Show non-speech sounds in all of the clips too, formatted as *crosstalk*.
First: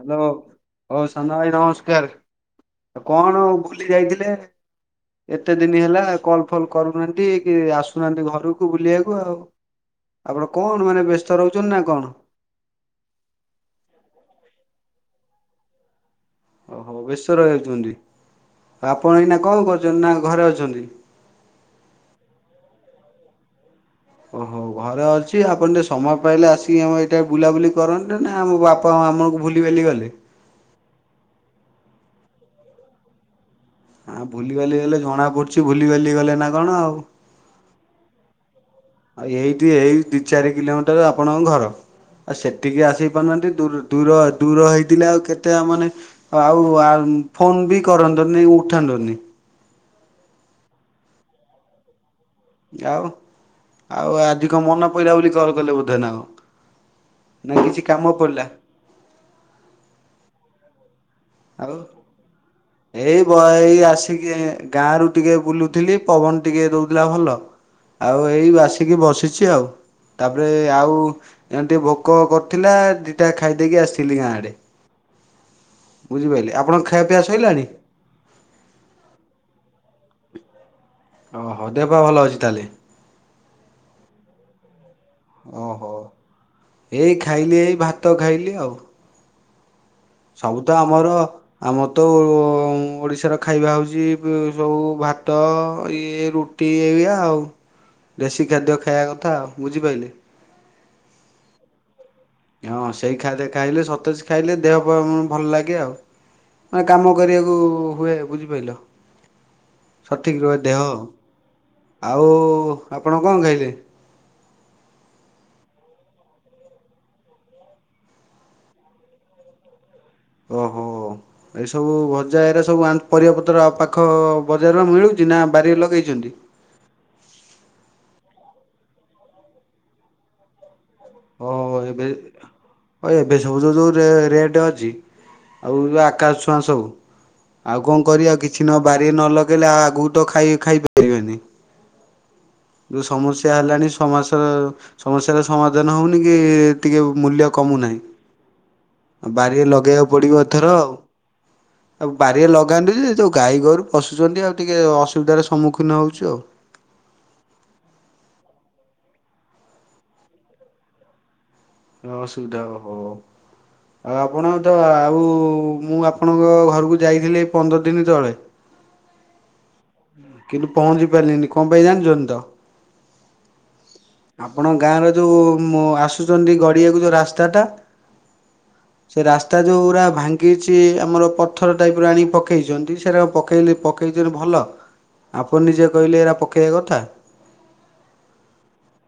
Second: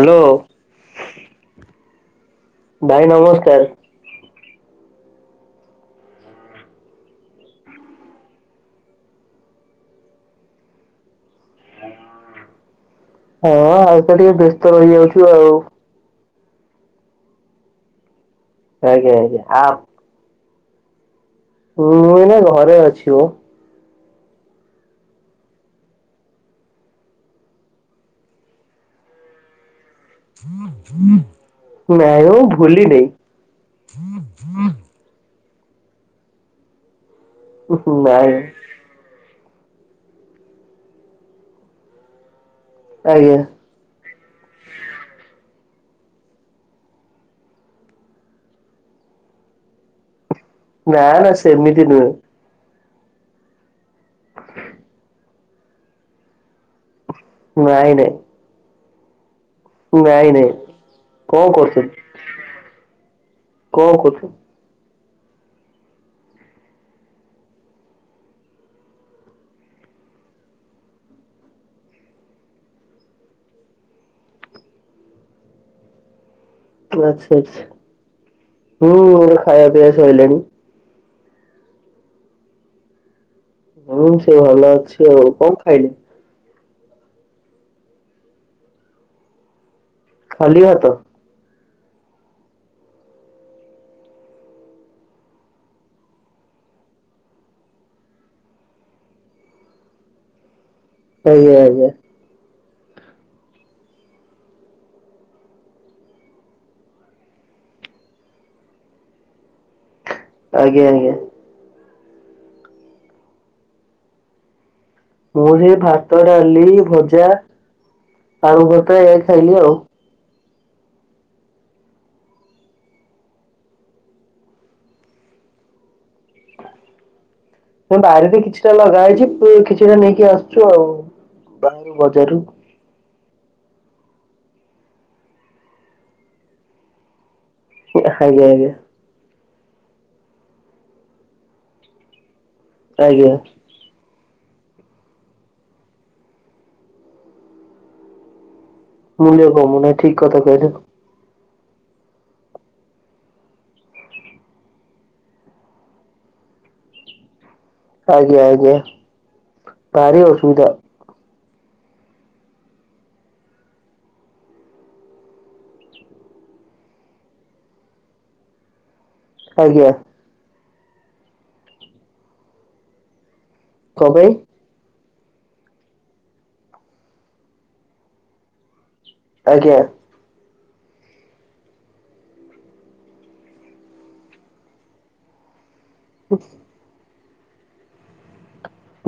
Hello ହଉ ସାନ ଭାଇ ନମସ୍କାର। ଆ ଭାଇ କଣ ନମସ୍କାର। ବୁଲି ଯାଇଥିଲି ଏତେ ଦିନ ହେଲା କଲ ଫଲ କରୁନାହାନ୍ତି। କି ଆସୁନାହାନ୍ତି ଘରକୁ ବୁଲିବାକୁ ଆଉ ଆପଣ କଣ ମାନେ ବ୍ୟସ୍ତ ରହୁଛନ୍ତି ନା କଣ। ହଁ ଆଉ ସେ ଟିକେ ବ୍ୟସ୍ତ ରହିଯାଉଛି। ଠୁ ଆଉ ଓହୋ ବ୍ୟସ୍ତ ରହିଯାଉଛନ୍ତି। ଆଜ୍ଞା ଆପଣ ଏଇନା ଆଜ୍ଞା। ଆ କଣ କରୁଛନ୍ତି ନା ଘରେ ଅଛନ୍ତି। ମୁଁ ମୁଇ ନ ଘରେ ଅଛି ମ ଓହୋ ଘରେ ଅଛି ଆପଣ ଟିକେ ସମୟ ପାଇଲେ ଆସିକି ଆମ ଏଇଟା ବୁଲାବୁଲି କରନ୍ତେ ନା ଆମ ବାପା ଆମକୁ ଭୁଲି ବାଲି ଗଲେ ନାଇଁ ମ ଭୁଲି ନି। ହଁ ଭୁଲିିବାଲି ହେଲେ ଜଣା ପଡୁ କିଛି ଭୁଲି ବାଲି ଗଲେ ନା କଣ ଆଉ। ହୁଁ ହୁଁ ନାଇଁ। ଆଉ ଏଇଠି ଏଇ ଦୁଇ ଚାରି କିଲୋମିଟର ଆପଣଙ୍କ ଘର ଆଉ ସେ ଟିକିେ ଆସି ଆଜ୍ଞା। ପାରୁନାହାନ୍ତି ଦୁ ଦୂର ଦୂର ହେଇଥିଲେ ଆଉ କେତେ ତାମାନେ ଆଉ ଫୋନ ବି କରନ୍ତୁନି ଉଠନ୍ତୁନି। ନା ନା ସେମିତି ନୁହେଁ। ଆଉ। ଆଉ ଆଧିକ ମନ ପଇିଲା ବୋଲି କ କଲେ ବୋଧେ ନା କଣ? ନା କିଛି କାମ ପଡ଼ିଲା? ନାଇ ନାଇ ଆଉ ଏଇ ବ ଏଇ କଣ ଆସିକି କରୁଛନ୍ତି? ଗାଁ ରୁ ଟିକେ ବୁଲୁଥିଲି ପବନ ଟିକେ ଦଉଥିଲା ଭଲ ଆଉ ଏଇ ଆସିକି ବସିଛି ଆଉ ତାପରେ ଆଉ ଏମ ଟିକେ ଭୋକ କରିଥିଲା ଦିଟା ଖାଇ ଦେଇେଇକି ଆସିଥିଲି ଗାଁ ଆଡେ। ବୁଝି ପାଇଲେ? ଆଛା ଆଛା ହୁଁ ମ ଖାଇବା ପିଆ ସଇଲାଣୀ। ଓହୋ ଦେବ ଭଲ ଅଛି ତାହେଲେ? ହୁଁ ସେ ଭଲ ଅଛି। ସେଉ କଣ ଓହୋ ଖାଇଲେ? ଏଇ ଖାଇଲି ଏଇ ଭାତ ଖାଇଲି ଆଉ। ଖାଲି ସବୁ ତ ଭାତ ଆମର ଆମର ତ ଓଡ଼ିଶାର ଖାଇବା ହେଉଛି ସବୁ ଭାତ ଇଏ ରୁଟି ଏଇଆ ଆଉ ଦେଶୀ ଖାଦ୍ୟ ଖାଇବା କଥା ଆଉ ବୁଝିପାଇଲେ। ଆଜ୍ଞା ଆଜ୍ଞା। ହଁ ସେଇ ଖାଦ୍ୟ ଖାଇଲେ ସତେଜ ଖାଇଲେ ଦେହ ଭଲ ଲାଗେ ଆଉ ମାନେ କାମ କରିବାକୁ ହୁଏ ବୁଝିପାରିଲ। ସଠିକ ରୁହେ ଦେହ। ଆଜ୍ଞା ଆଜ୍ଞା। ଆଉ ଆପଣ କଣ ଖାଇଲେ? ମୁଁ ସେ ଭାତ ଡାଲି ଭଜା ଆଳୁ ଭ୍ରତା ଏଇଆ ଖାଇଲି ଆଉ। ଓହୋ ଏଇ ସବୁ ଭଜା ଏରେ ସବୁ ପରିବା ପତ୍ର ପାଖ ବଜାର ବା ମିଳୁଛି ନା ବାରିରେ ଲଗେଇଛନ୍ତି। ବାରିରେ କିଛିଟା ଲଗା ହେଇଛି କିଛିଟା ନେଇକି ଆସୁଛୁ ଆଉ। ଓହୋ ବାହାରୁ ଏବେ ବଜାରରୁ। ଏବେ ସବୁ ଯୋଉ ଯୋଉ ରେ ରେଟ ଅଛି ଆଉ ଆକାଶ ଛୁଆଁ ସବୁ। ଆଉ କଣ ଆଜ୍ଞା କରିବାଉ କିଛି ନ ଆଜ୍ଞା ବାରିରେ ନଲ ନଲଗେଇଲେ ଆଗକୁ ତ ଖାଇ ଖାଇପାରିବେନି ଯୋଉ ଆଜ୍ଞା ସମସ୍ୟା ହେଲାଣି ସମା ସମସ୍ୟାର ସମାଧାନ ସମାଧାନ ହେଉନି କି ଟିକେ ମୂଲ୍ୟ କମୁନାହିଁ ମୁୂଲ୍ୟ ବାରିରେ କମୁନି ହିଁ ଲଗେଇବାକୁ ଠିକ ପଡିବ କଥା ଏଥର କହିଲ ଆଉ। ଆଉ ବାରିରେ ଲଗାନ୍ତୁ ଯୋଉ ଗାଈ ଗୋରୁ ପଶୁଛନ୍ତି ଆଉ ଟିକେ ଅସୁବିଧାର ସମ୍ମୁଖୀନ ହଉଛୁ ଆଉ ଆଜ୍ଞା ଆଜ୍ଞା ଭାର ଅସୁବିଧା ଅସୁବିଧା ହ ହଉ ଆଉ ଆପଣ ତ ଆଉ ମୁଁ ଆପଣଙ୍କ ଘରକୁ ଯାଇଥିଲି ପନ୍ଦର ଦିନ ତଳେ ଆଜ୍ଞା କିନ୍ତୁ ପହଞ୍ଚି ପାରିଲିନି କଣ ପାଇଁ ଜାଣିଛନ୍ତି ତ କଣ ପାଇଁ ଆପଣ ଗାଁରେ ଯୋଉ ଆସୁଛନ୍ତି ଗଡିଆକୁ ଯୋଉ ରାସ୍ତା ଟା ସେ ରାସ୍ତା ଆଜ୍ଞା। ଯୋଉ ଗୁରା ଭାଙ୍ଗ ଗିଛି ଆମର ପଥର ଟାଇପ ର ଆଣିକି ପକେଇଛନ୍ତି ସେଟା ପକେଇଲେ ପକେଇଛନ୍ତି ଭଲ ଆପଣ ନିଜେ କହିଲେ ଏଇରା ପକେଇବା କଥା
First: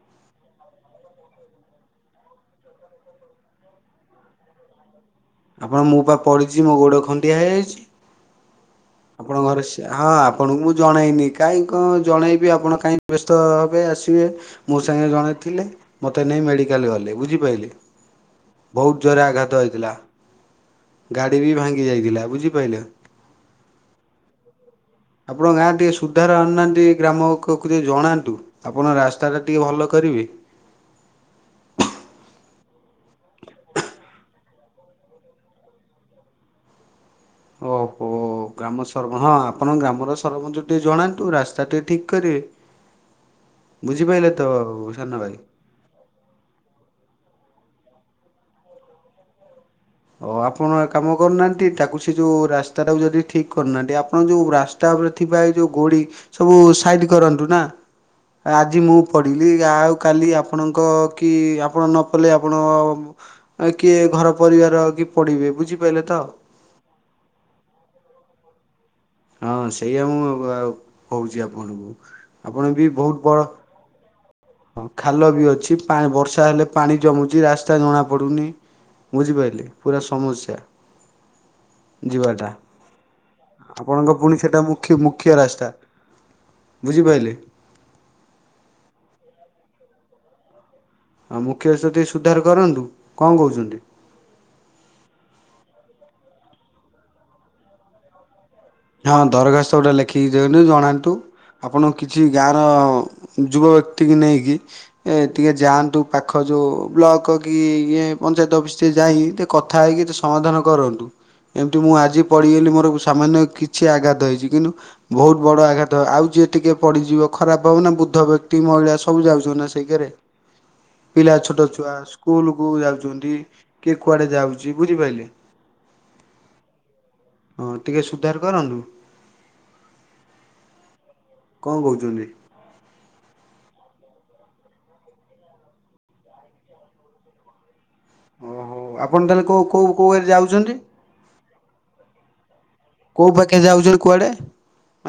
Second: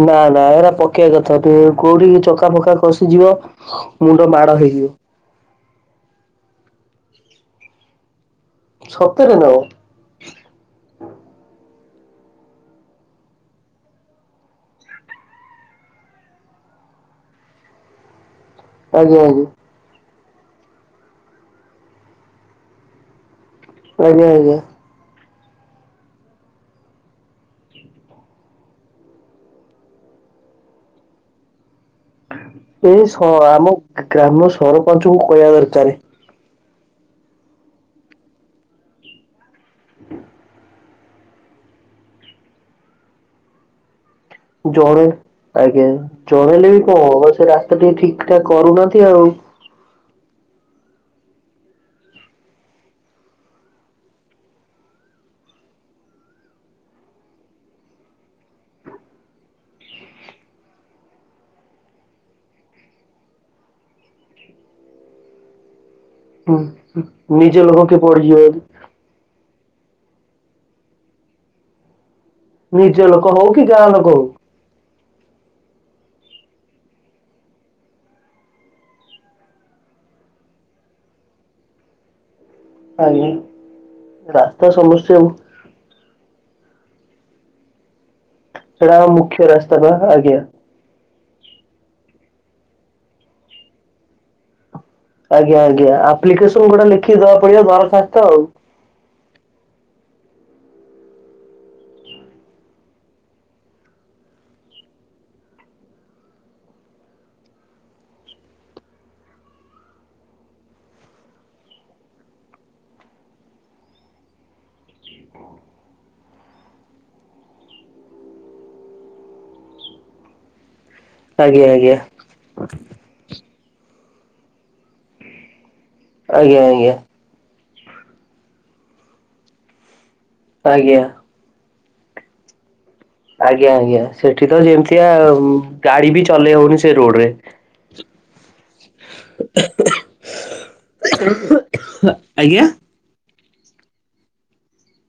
ନା ନା ଏରା ପକେଇବା କଥା ଟ କୋଉଠି ଚକା ଫକା ଖଷିଯିବ ମୁଣ୍ଡ ମାଡ ହେଇଯିବ ଆପଣ ମୋ ପା ପଡିଛି ମୋ ଗୋଡ ଖଣ୍ଡିଆ ହେଇଯାଇଛି ସତରେ ନା ଆପଣଙ୍କ ଘର କଣ? ହଁ ଆପଣଙ୍କୁ ମୁଁ ଜଣେଇନି କାଇହିଁ କଣ ଜଣେଇବି ଆପଣ କାହିଁକି ବ୍ୟସ୍ତ ହେବେ ଆସିବେ ମୋ ସାଙ୍ଗେ ଜଣେ ଥିଲେ ମୋତେ ନେଇ ମେଡ଼ିକାଲ ଗଲେ ବୁଝିପାରିଲି ବହୁତ ଆଜ୍ଞା ଜୋରରେ ଆଜ୍ଞା ଆଘାତ ହେଇଥିଲା ଗାଡ଼ି ବି ଭାଙ୍ଗି ଯାଇଥିଲା ବୁଝିପାଇଲ। ଆଜ୍ଞା ଆଜ୍ଞା। ଆପଣ ଗାଁ ରେ ଟିକେ ସୁଧାର ଆଣୁନାହାନ୍ତି। ଗ୍ରାମ ଗ୍ରାମକୁ ଟିକେ ଜଣାନ୍ତୁ। ଆପଣ ରାସ୍ତା ଟା ଟିକେ ଭଲ କରିବେ। ଏଇ ସ ଆମ ଗ୍ରାମ ସରପଞ୍ଚଙ୍କୁ କହିବା ଦରକାର। ଓହୋ ଗ୍ରାମସରପ ହଁ ଆ ପଣଙ୍କ ଗ୍ରାମର ସରପଞ୍ଚ। ଟିକେ ଜଣାନ୍ତୁ ରାସ୍ତା ଟିକେ ଠିକ କରିବେ। ବୁଝିପା ଜଣେ ଆଜ୍ଞା। ଜଣେଇଲେ ବି କଣ ହବ ବା ସେ ରାସ୍ତା ଟିକେ ଠିକ ଏଟା କରୁନାହାନ୍ତି ଆଉ। ଓ ଆପଣ କାମ କରୁନାହାନ୍ତି। ତାକୁ ସେ ଯୋଉ ରାସ୍ତା ଟାକୁ ଯଦି ଠିକ କରୁନାହାନ୍ତି ଆପଣ ଯୋଉ ରାସ୍ତା ଉପରେ ଥିବା ଏ ଯୋଉ ଗୋଡି ସବୁ ସାଇଡ କରନ୍ତୁ ନା। ଆଜି ମୁଁ ପଡିଲି ଆଉ କାଲି ଆପଣଙ୍କ କି ଆପଣ ନ ପଡିଲେ ଆପଣ କିଏ ଘର ପରିବାର ର ବି ପଡ଼ିବେ ବୁଝିପା ହୁଁନି ନିଜ ଲୋକ କିଏ ପଡ଼ିଯିବ। ହ *inaudible* ହଁ ସେଇଆ ମୁଁଆଉ କହୁଛି ଆପଣଙ୍କୁ। ଆପଣ ବି ନିଜ ବହୁତ ଲୋକ ବଡ଼ ହଉ କି ଗାଁ ଲୋକ ହଉ। ହଁ ଖାଲ ବି ଅଛି ପା ବର୍ଷା ହେଲେ ପାଣି ଜମୁଛି। ରାସ୍ତା ଜଣା ପଡୁନି ବୁଝିପାଇଲେ ପୁରା ସମସ୍ୟା ଯିବାଟା। ଆଜ୍ଞା। ଆପଣଙ୍କ ପୁଣି ସେଟା ରାସ୍ତା ମୁଖ୍ୟ ସମସ୍ୟା ମୁଖ୍ୟ ରାସ୍ତା। ବୁଝିପାଇଲେ। ସେଟା ବା ମୁଖ୍ୟ ରାସ୍ତା ବା ଆଜ୍ଞା। ଆଉ ମୁଖ୍ୟ ସେତି ସୁଧାର କରନ୍ତୁ କଣ କହୁଛନ୍ତି? ଆଜ୍ଞା ଆଜ୍ଞା ଆପ୍ଲିକେସନ ଗୋଟା ଲେଖିକି ଦବାକୁ ପଡିବ ଦରଖାସ୍ତ ଆଉ। ହଁ ଦରଖାସ୍ତ ଗୋଟେ ଲେଖିକି ଦିଅନ୍ତୁ ଜଣାନ୍ତୁ ଆପଣ କିଛି ଗାଁର ଯୁବ ବ୍ୟକ୍ତି କି ନେଇକି ଏ ଟିକେ ଯାଆନ୍ତୁ ପାଖ ଯେଉଁ ବ୍ଲକ କି ଇଏ ପଞ୍ଚାୟତ ଅଫିସ ଟିକିଏ ଯାଇକି ଟିକେ କଥା ହେଇକିେ ସମାଧାନ କରନ୍ତୁ। ଏମିତି ମୁଁ ଆଜି ପଡ଼ିଗଲି ମୋର ସାମାନ୍ୟ କି କିଛି ଆଘାତ ହେଇଛି। କିନ୍ତୁ ବହୁତ ବଡ ଆଘାତ ହ ଆଉ ଯିଏ ଟିକେ ପଡିଯିବ ଖରାପ ହବ ନା ବୁଦ୍ଧ ବ୍ୟକ୍ତି ମହିଳା ସବୁ ଯାଉଛନ୍ତି ନା ସେଇକରେ। ପିଲା ଛୋଟ ଆଜ୍ଞା ଛୁଆ ଆଜ୍ଞା ସ୍କୁଲ କୁ ଯାଉଛନ୍ତି। କିଏ କୁଆଡେ ଯାଉଛି ବୁଝିପାଇଲେ। ଆଜ୍ଞା ଆଜ୍ଞା। ହଁ ଟିକେ ସୁଧାର କରନ୍ତୁ। ଆଜ୍ଞା। କଣ କହୁଛନ୍ତି? ଆଜ୍ଞା ଆଜ୍ଞା। ସେଠି ତ ଯେମିତିଆ ଗାଡି ବି ଚଲେଇ ହଉନି ସେ ରୋଡରେ। ଓହୋ ଆପଣ ତାହେଲେ କୋଉ କୋଉ କୋଉ ହାରେ ଯାଉଛନ୍ତି। ଆଜ୍ଞା। କୋଉ ପା ଏକେ ଯାଉଛ କୁଆଡେ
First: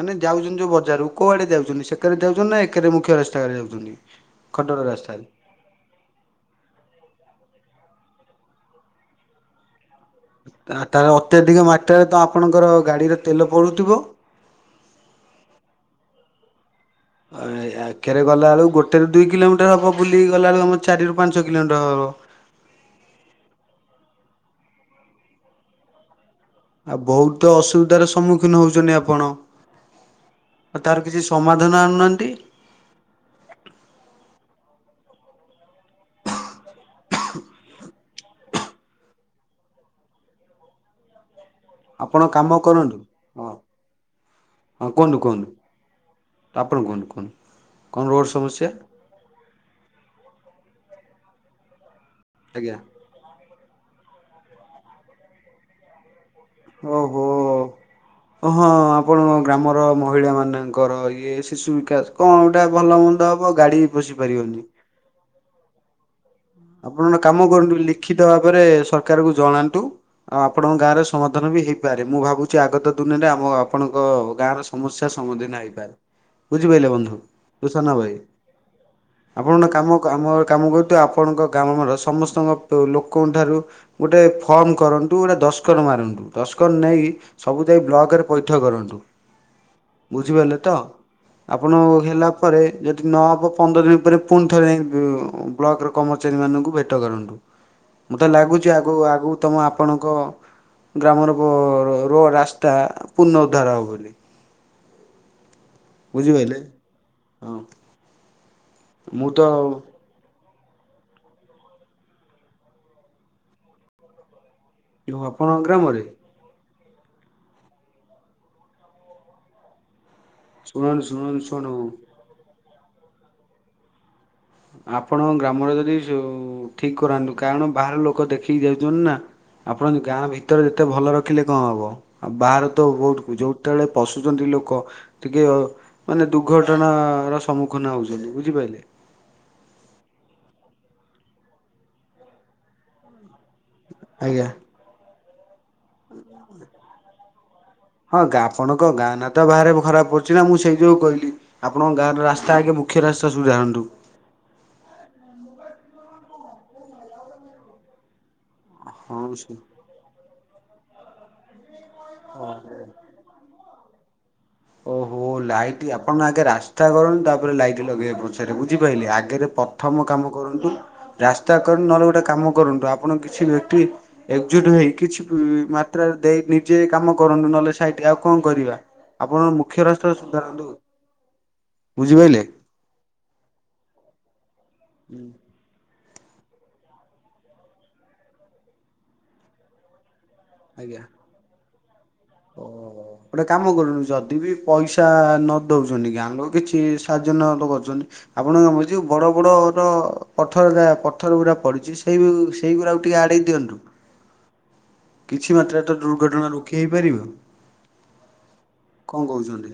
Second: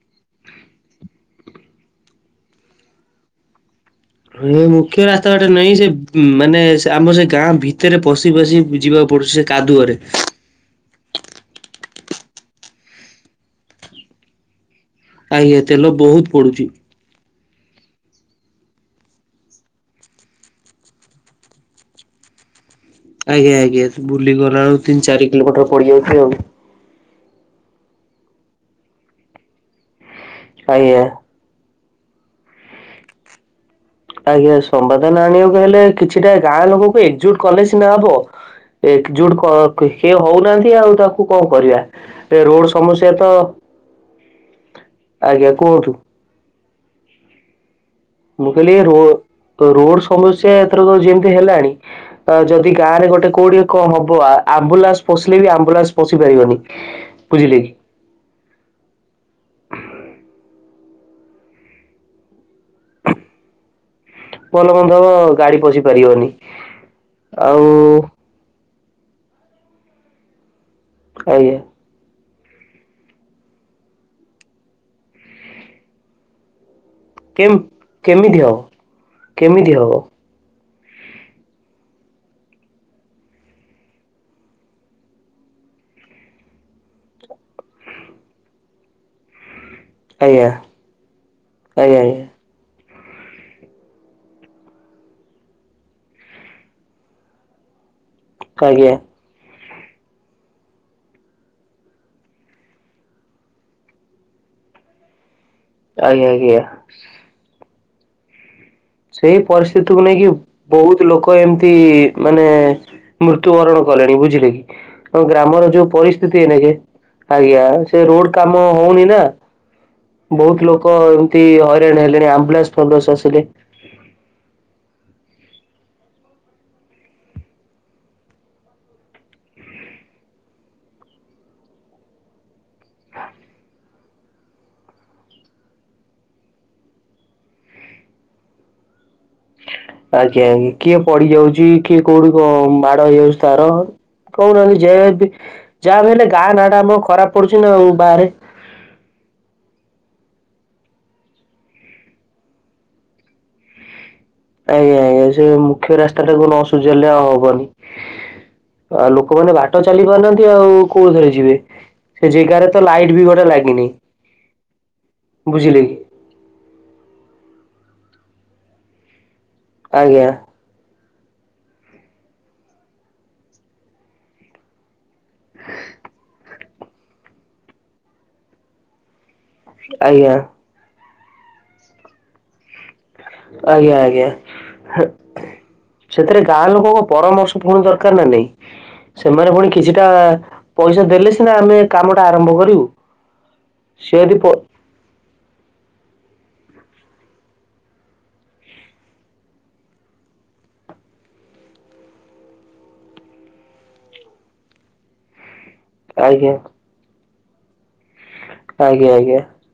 ମାନେ ଯାଉଛନ୍ତି ଯୋଉ ବଜାରରୁ କୁଆଡେ ଯାଉଛନ୍ତି ସେକରେ ଯାଉଛନ୍ତି ନା ଏକରେ ମୁଖ୍ୟ ରାସ୍ତା କରେ ଯାଉଛନ୍ତି। ଏ ଖଣ୍ଡଡ଼ ମୁଖ୍ୟ ରାସ୍ତାରେ ରାସ୍ତା ଗୋଟେ ନାହିଁ ସେ ମାନେ ସେ ଆମ ସେ ଗାଁ ଭିତରେ ପଶି ପଶି ଯିବାକୁ ପଡୁଛି ସେ କାଦୁଅରେ। ଆ ତା ଅତ୍ୟଧିକ ମାତ୍ରାରେ ତ ଆପଣଙ୍କର ଗାଡିର ତେଲ ପୋଡୁଥିବ? ଆଜ୍ଞା ତେଲ ବହୁତ ପୋଡୁଛି। ଆଗରେ ଗଲା ବେଳକୁ ଗୋଟେରୁ ଦୁଇ କିଲୋମିଟର ହବ ବୁଲିକି ଗଲା ବେଳକୁ ଆମର ଚାରିରୁ ପାଞ୍ଚ କିଲୋମିଟର ହବ। ଆଜ୍ଞା ଆଜ୍ଞା ବୁଲିଗଲା ଗଲା ବେଳକୁ ତିନି ଚାରି କିଲୋମଟର ପଡିଯାଉଛି ଆଉ। ଆଉ ବହୁତ ଅସୁବିଧାର ସମ୍ମୁଖୀନ ହଉଛନ୍ତି ଆପଣ। ଆ ଆଜ୍ଞା ତାର କିଛି ସମାଧା *unintelligible* ଆଜ୍ଞା ସମ୍ବାଦନ ଆଣିବାକୁ ହେଲେ କିଛିଟା ଗାଁ ଲୋକଙ୍କୁ ଏକଜୁଟ କଲେ ସିନା ହବ। ଏକଜୁଟ କ ହେ ହଉନାହାନ୍ତି ଆଉ ତାକୁ କଣ କରିବା ଆପଣ ଏ କାମ ରୋଡ କରନ୍ତୁ ସମସ୍ୟା ତ ହଁ ଆଜ୍ଞା କୁହନ୍ତୁ। ତ ଆପଣ କୁହନ୍ତୁ କୁହନ୍ତୁ। କଣ ରୋଡ ମୁଁ ସମସ୍ୟା କହିଲି ଏ ରୋ ରୋଡ ସମସ୍ୟା ଏଥରକ ଯେମିତି ତ ହେଲାଣି ତ ଯଦି ଆଜ୍ଞା ଗାଁରେ ଗୋଟେ କୋଉଠି କଣ ହବ ଆ ଆମ୍ବୁଲାନ୍ସ ପସିଲେ ବି ଆମ୍ବୁଲାନ୍ସ ପସି ଓହୋ ଓ ହଁ ଆପଣଙ୍କ ଗ୍ରାମର ମହିଳା ମାନେ ତାଙ୍କର ଇଏ ଶିଶୁ ବିକାଶ୍ କଣ ଗୋଟେ ଭଲ ମନ୍ଦ ହବ ଗାଡ଼ି ଭଲ ମନ୍ଦ ହବ ଗାଡି ପଶି ପାରିବନି। ଆପଣ ଗୋଟେ କାମ ଆଉ କରନ୍ତୁ ଲିଖିତ ଭାବରେ ସରକାରକୁ ଜଣାନ୍ତୁ ଆ ଆପଣଙ୍କ ଗାଁରେ ସମାଧାନ ଆଜ୍ଞା ବି ହେଇପାରେ ମୁଁ ଭାବୁ ଚ୍-ଆଗତ ଦିନରେ ଆମ ଆପଣଙ୍କ ଗାଁର ସମସ୍ୟା ସମୁଧୀନ ହେଇପାରେ। ବୁଝିପାଇଲେ ବନ୍ଧୁ କେମ ତୁ ସାନଭାଇ କେମିତି ହବ? ଆପଣ କେମିତି କାମ ହବ କାମ କାମ କରୁ *unintelligible* ଆପଣଙ୍କ ଗ୍ରାମର ସମସ୍ତଙ୍କ ଲୋକଙ୍କଠାରୁ ଗୋଟେ ଫର୍ମ କରନ୍ତୁ ଗୋଟେ ଦଶକତ ମାରନ୍ତୁ, ଦଶକତ ନେଇ ସବୁ ଯାଇ ବ୍ଲକରେ ପଇଠ କରନ୍ତୁ। ଆଜ୍ଞା ବୁଝିପାରିଲେ ତ? ଆପଣ ଆଜ୍ଞା ଆଜ୍ଞା ହେଲା ପରେ ଯେ ଯଦ୍ ନହବ ପନ୍ଦର ଦିନ ପରେ ପୁଣିଥରେ ନେଇ ବ୍-ବ୍ଲକର କର୍ମଚାରୀମାନଙ୍କୁ ଭେଟ କରନ୍ତୁ। ମତେ ଲାଗୁଛି ଆଜ୍ଞା ଆଗଉ ଆଗକୁ ତମ ଆ ଆପଣଙ୍କ ଗ୍ରାମର ରୋ ରାସ୍ତା ପୁନଃଉଦ୍ଧାର ହବ ବୋଲି। ଆଜ୍ଞା ବୁଝିପାରିଲେ? ଆଜ୍ଞା। ହଁ ମୁଁ ତ ସେଇ ପରିସ୍ଥିତିକୁ ନେଇକି ବହୁତ ଲୋକ ଏମିତି ମାନେ ମୃତ୍ୟୁବରଣ କଲେଣି, ବୁଝିଲେ କି? ଯୋଉ ଆମ ଆପଣଙ୍କ ଗ୍ରାମର ଯୋଉ ଗ୍ରାମରେ ପରିସ୍ଥିତି ଏଇନେ କି। ଆଜ୍ଞା, ସେ ରୋଡ କାମ ହଉନି ନା। ବହୁତ ଲୋକ ଶୁଣନ୍ତୁ ଶୁଣନ୍ତୁ ଏମିତି ଶୁଣୁ ହଇରାଣ ହେଲେଣି। ଆମ୍ବୁଲାନ୍ସ ଭଲସେ ଆସିଲେ। *inaudible* ଆପଣଙ୍କ ଗ୍ରାମରେ ଯଦି ଯୋଉ ଠିକ କରାନ୍ତୁ, କାରଣ ବାହାର ଲୋକ ଦେଖିକି ଯାଉଛନ୍ତି ନା ଆପଣ ଗାଁ ଭିତରେ ଯେତେ ଭଲ ରଖିଲେ କଣ ହବ ଆଉ ବାହାର ତ ବୋହୁତ୍ ଯେତେବେଳେ ପଶୁଛନ୍ତି ଲୋକ ଟିକେ ମାନେ ଦୁର୍ଘଟଣାର ସମ୍ମୁଖୀନ ହଉଛନ୍ତି, ବୁଝିପାରିଲେ। ଆଜ୍ଞା ଆଜ୍ଞା କିଏ ପଡି ଯାଉଛି କିଏ କୋଉଠି କଣ ମାଡ ହେଇଯାଉଛି ତାର। ଆଜ୍ଞା କହୁନାହାନ୍ତି *unintelligible* ଯାହା ବି ହଲେ ଗାଁ ନାଁ ଆମ ଖରାପ ପଡୁଛି ନା ଆଉ ହଁ ବାହାରେ ଆପଣଙ୍କ ଗାଁ ନା ତ ବାହାରେ ଖରାପ ପଡୁଛି ନା ମୁଁ ସେଇ ଯଉ କହିଲି ଆପଣଙ୍କ ଗାଁ ର ରାସ୍ତା ଆଗେ ମୁଖ୍ୟ ରସୁବିଧାନ୍ତୁ। ବୁଝେଇଲେ ଆଉ ହବନି। ଆଉ ଲୋକମାନେ ବାଟ ଚାଲି ପାରୁନାହାନ୍ତି ଆଉ କୋଉଥରେ ଯିବେ ସେ ଜାଗାରେ ହଁ ତ ଲାଇଟ ବି ଗୋଟେ ଲାଗିନି। ଓହୋ ବୁଝିଲେ ଲାଇଟ୍ କି ଆପଣ ଆଗେ ରାସ୍ତା କରନ୍ତୁ ତାପରେ ଲାଇଟ୍ ଲଗେଇବାକୁ ପ ହେଲେ ବୁଝି ପାଇଲି ଆଗରେ ପ୍ରଥମ ଆଜ୍ଞା କାମ କରନ୍ତୁ। ରାସ୍ତା କରୁ ନହେଲେ ଗୋଟେ କାମ କରନ୍ତୁ ଆପଣ କିଛି ବ୍ୟକ୍ତି ଏକଜୁଟ ହେଇ କିଛି ମାତ୍ରାରେ ଦେଇ ନିଜେ କାମ କରନ୍ତୁ ନହେଲେ ସାଇଠ ଆଉ କଣ କରିବା। ଆପଣ ମୁଖ୍ୟ ରାସ୍ତାକୁ ଆଜ୍ଞା। ସୁଧାରନ୍ତୁ। ବୁଝିପାରିଲେ, ଆଜ୍ଞା ଆଜ୍ଞା। ହୁଁ, ସେଥିରେ ଗାଁ ଲୋକଙ୍କ ପରାମର୍ଶ ପୁଣି ଦରକାର ନା ନାଇଁ ସେମାନେ ପୁଣି କିଛିଟା ଆଜ୍ଞା ପଇସା ଦେଲେ ସିନା ଆମେ କାମଟା ଆରମ୍ଭ ଓ କରିବୁ। ଗୋଟେ କାମ କରୁନୁ ସେ ଯଦି ପ ବି ପଇସା ନ ଦଉଛନ୍ତି ଗାଁ ଲୋକ କିଛି କିଛି ସାଜ କରଛନ୍ତି ଆପଣ କ ବଡ ବଡର ପଥର ପଥର ଗୁଡା ପଡିଛି ସେଇ ସେଇଗୁଡାକୁ ଟିକେ ଆଡେଇ ଦିଅନ୍ତୁ କିଛି ମାତ୍ରାରେ ତ ଦୁର୍ଘଟଣା ଆଜ୍ଞା ରୋକି ହେଇପାରିବ ଆଜ୍ଞା କଣ ଆଜ୍ଞା କହୁଛନ୍ତି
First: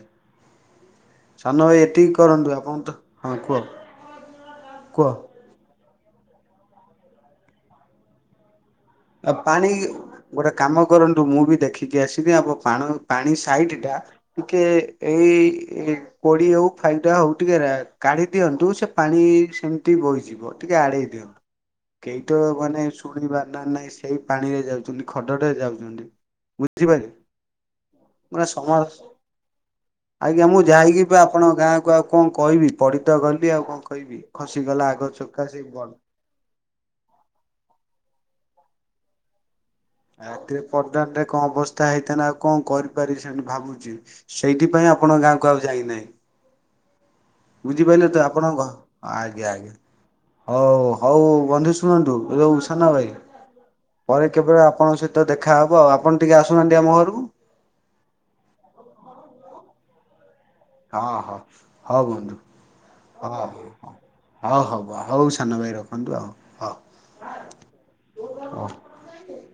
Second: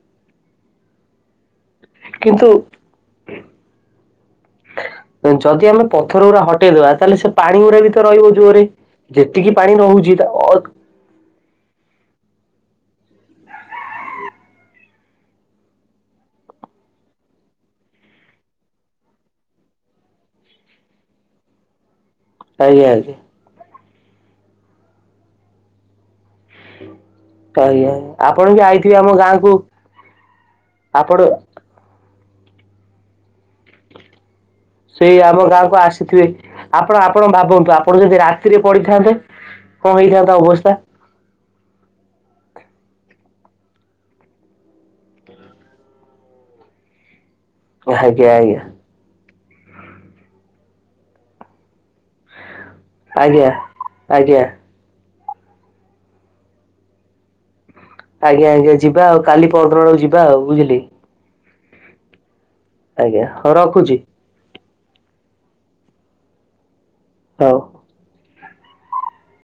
ସାନ ଭାଇ ଏତିକି କିନ୍ତୁ କରନ୍ତୁ ଆପଣ ତ ହଁ କୁହ କୁହ ଯଦି ଆମେ ପଥର ଗୁଡା ହଟେଇଦବା ତାହେଲେ ସେ ପାଣି ଗୁଡା ବି ତ ରହିବ ଜୋରରେ ଆ ପାଣି ଗୋଟେ କାମ କରନ୍ତୁ ମୁଁ ବି ଦେଖିକି ଆସିବି ଆବ ପା ପାଣି ସାଇଡ ଟା ଟିକେ ଏଇ କୋଡି ଆଉ ଫାଇ ଟା ହଉ ଟିକେ କାଢି ଦିଅନ୍ତୁ ସେ ପାଣି ସେମିତି ବୋହିଯିବ ଟିକେ ଆଡେଇ ଦିଅନ୍ତୁ କେହିତ ମାନେ ଆଜ୍ଞା ଆଜ୍ଞା। ଶୁଣିବାର ନା ନାଇଁ ସେଇ ପାଣିରେ ଯାଉଛନ୍ତି ଖଡଟରେ ଯାଉଛନ୍ତି ବୁଝିପାର ଆଜ୍ଞା ପୁରେ ଆପଣ ବି ସମ ଆଇଥିବେ ଆମ ଗାଁକୁ ଆଜ୍ଞା ମୁଁ ଯାଇକି ଆପଣ ଆପଣଙ୍କ ଗାଁକୁ ଆଉ କଣ କହିବି ପଢିତ ଗଲିି ଆଉ କଣ କହିବି ଖସିଗଲା ଆଗ ସେଇ ଚକା ଆମ ସେଇ ଗାଁକୁ ବନ୍ଦ ଆସିଥିବେ ଆପଣ ଆପଣ ଭାବନ୍ତୁ ଆପଣ ଯଦି ରା ପଡିିଥାନ୍ତେ ଆରେ ପଦାନ ରେ କଣ ଅବସ୍ଥା ହେଇଥା ନା ଆଉ କଣ କରିପାରିଛନ ଭାବୁଛି ସେଇଥି ପାଇଁ ଆପଣ ଗାଁ କ ଆଉ ଯାଇନାହିଁ ବୁଝିପାରିଲ ତ ଆଜ୍ଞା ଆଜ୍ଞା ଆପଣଙ୍କ ଆ ଆଜ୍ଞା ଆଜ୍ଞା ହଉ ହଉ ବନ୍ଧୁ ଶୁଣନ୍ତୁ ଯୋଉ ସାନ ଭାଇ ଆଜ୍ଞା ପରେ ଆଜ୍ଞା କେବେ ଆପଣଙ୍କ ସହି- ତ ଦେଖାହବ ଆଉ ଆପଣ ଟିକେ ଆସୁନାହାନ୍ତି ଆମ ଘରକୁ ଆଜ୍ଞା ଆଜ୍ଞା ଯିବା ଆଉ କାଲି ପହରଦିନ ବେଳକୁ ଯିବା ଆଉ ବୁଝିଲେ ହଁ ହଁ ହଉ ଆଜ୍ଞା ହଁ ହଉ ରଖୁଛି ହଁ ହଉ ହଉ ହଉ ସାନ ଭାଇ ରଖନ୍ତୁ ଆଉ ହଉ ହଉ *unintelligible*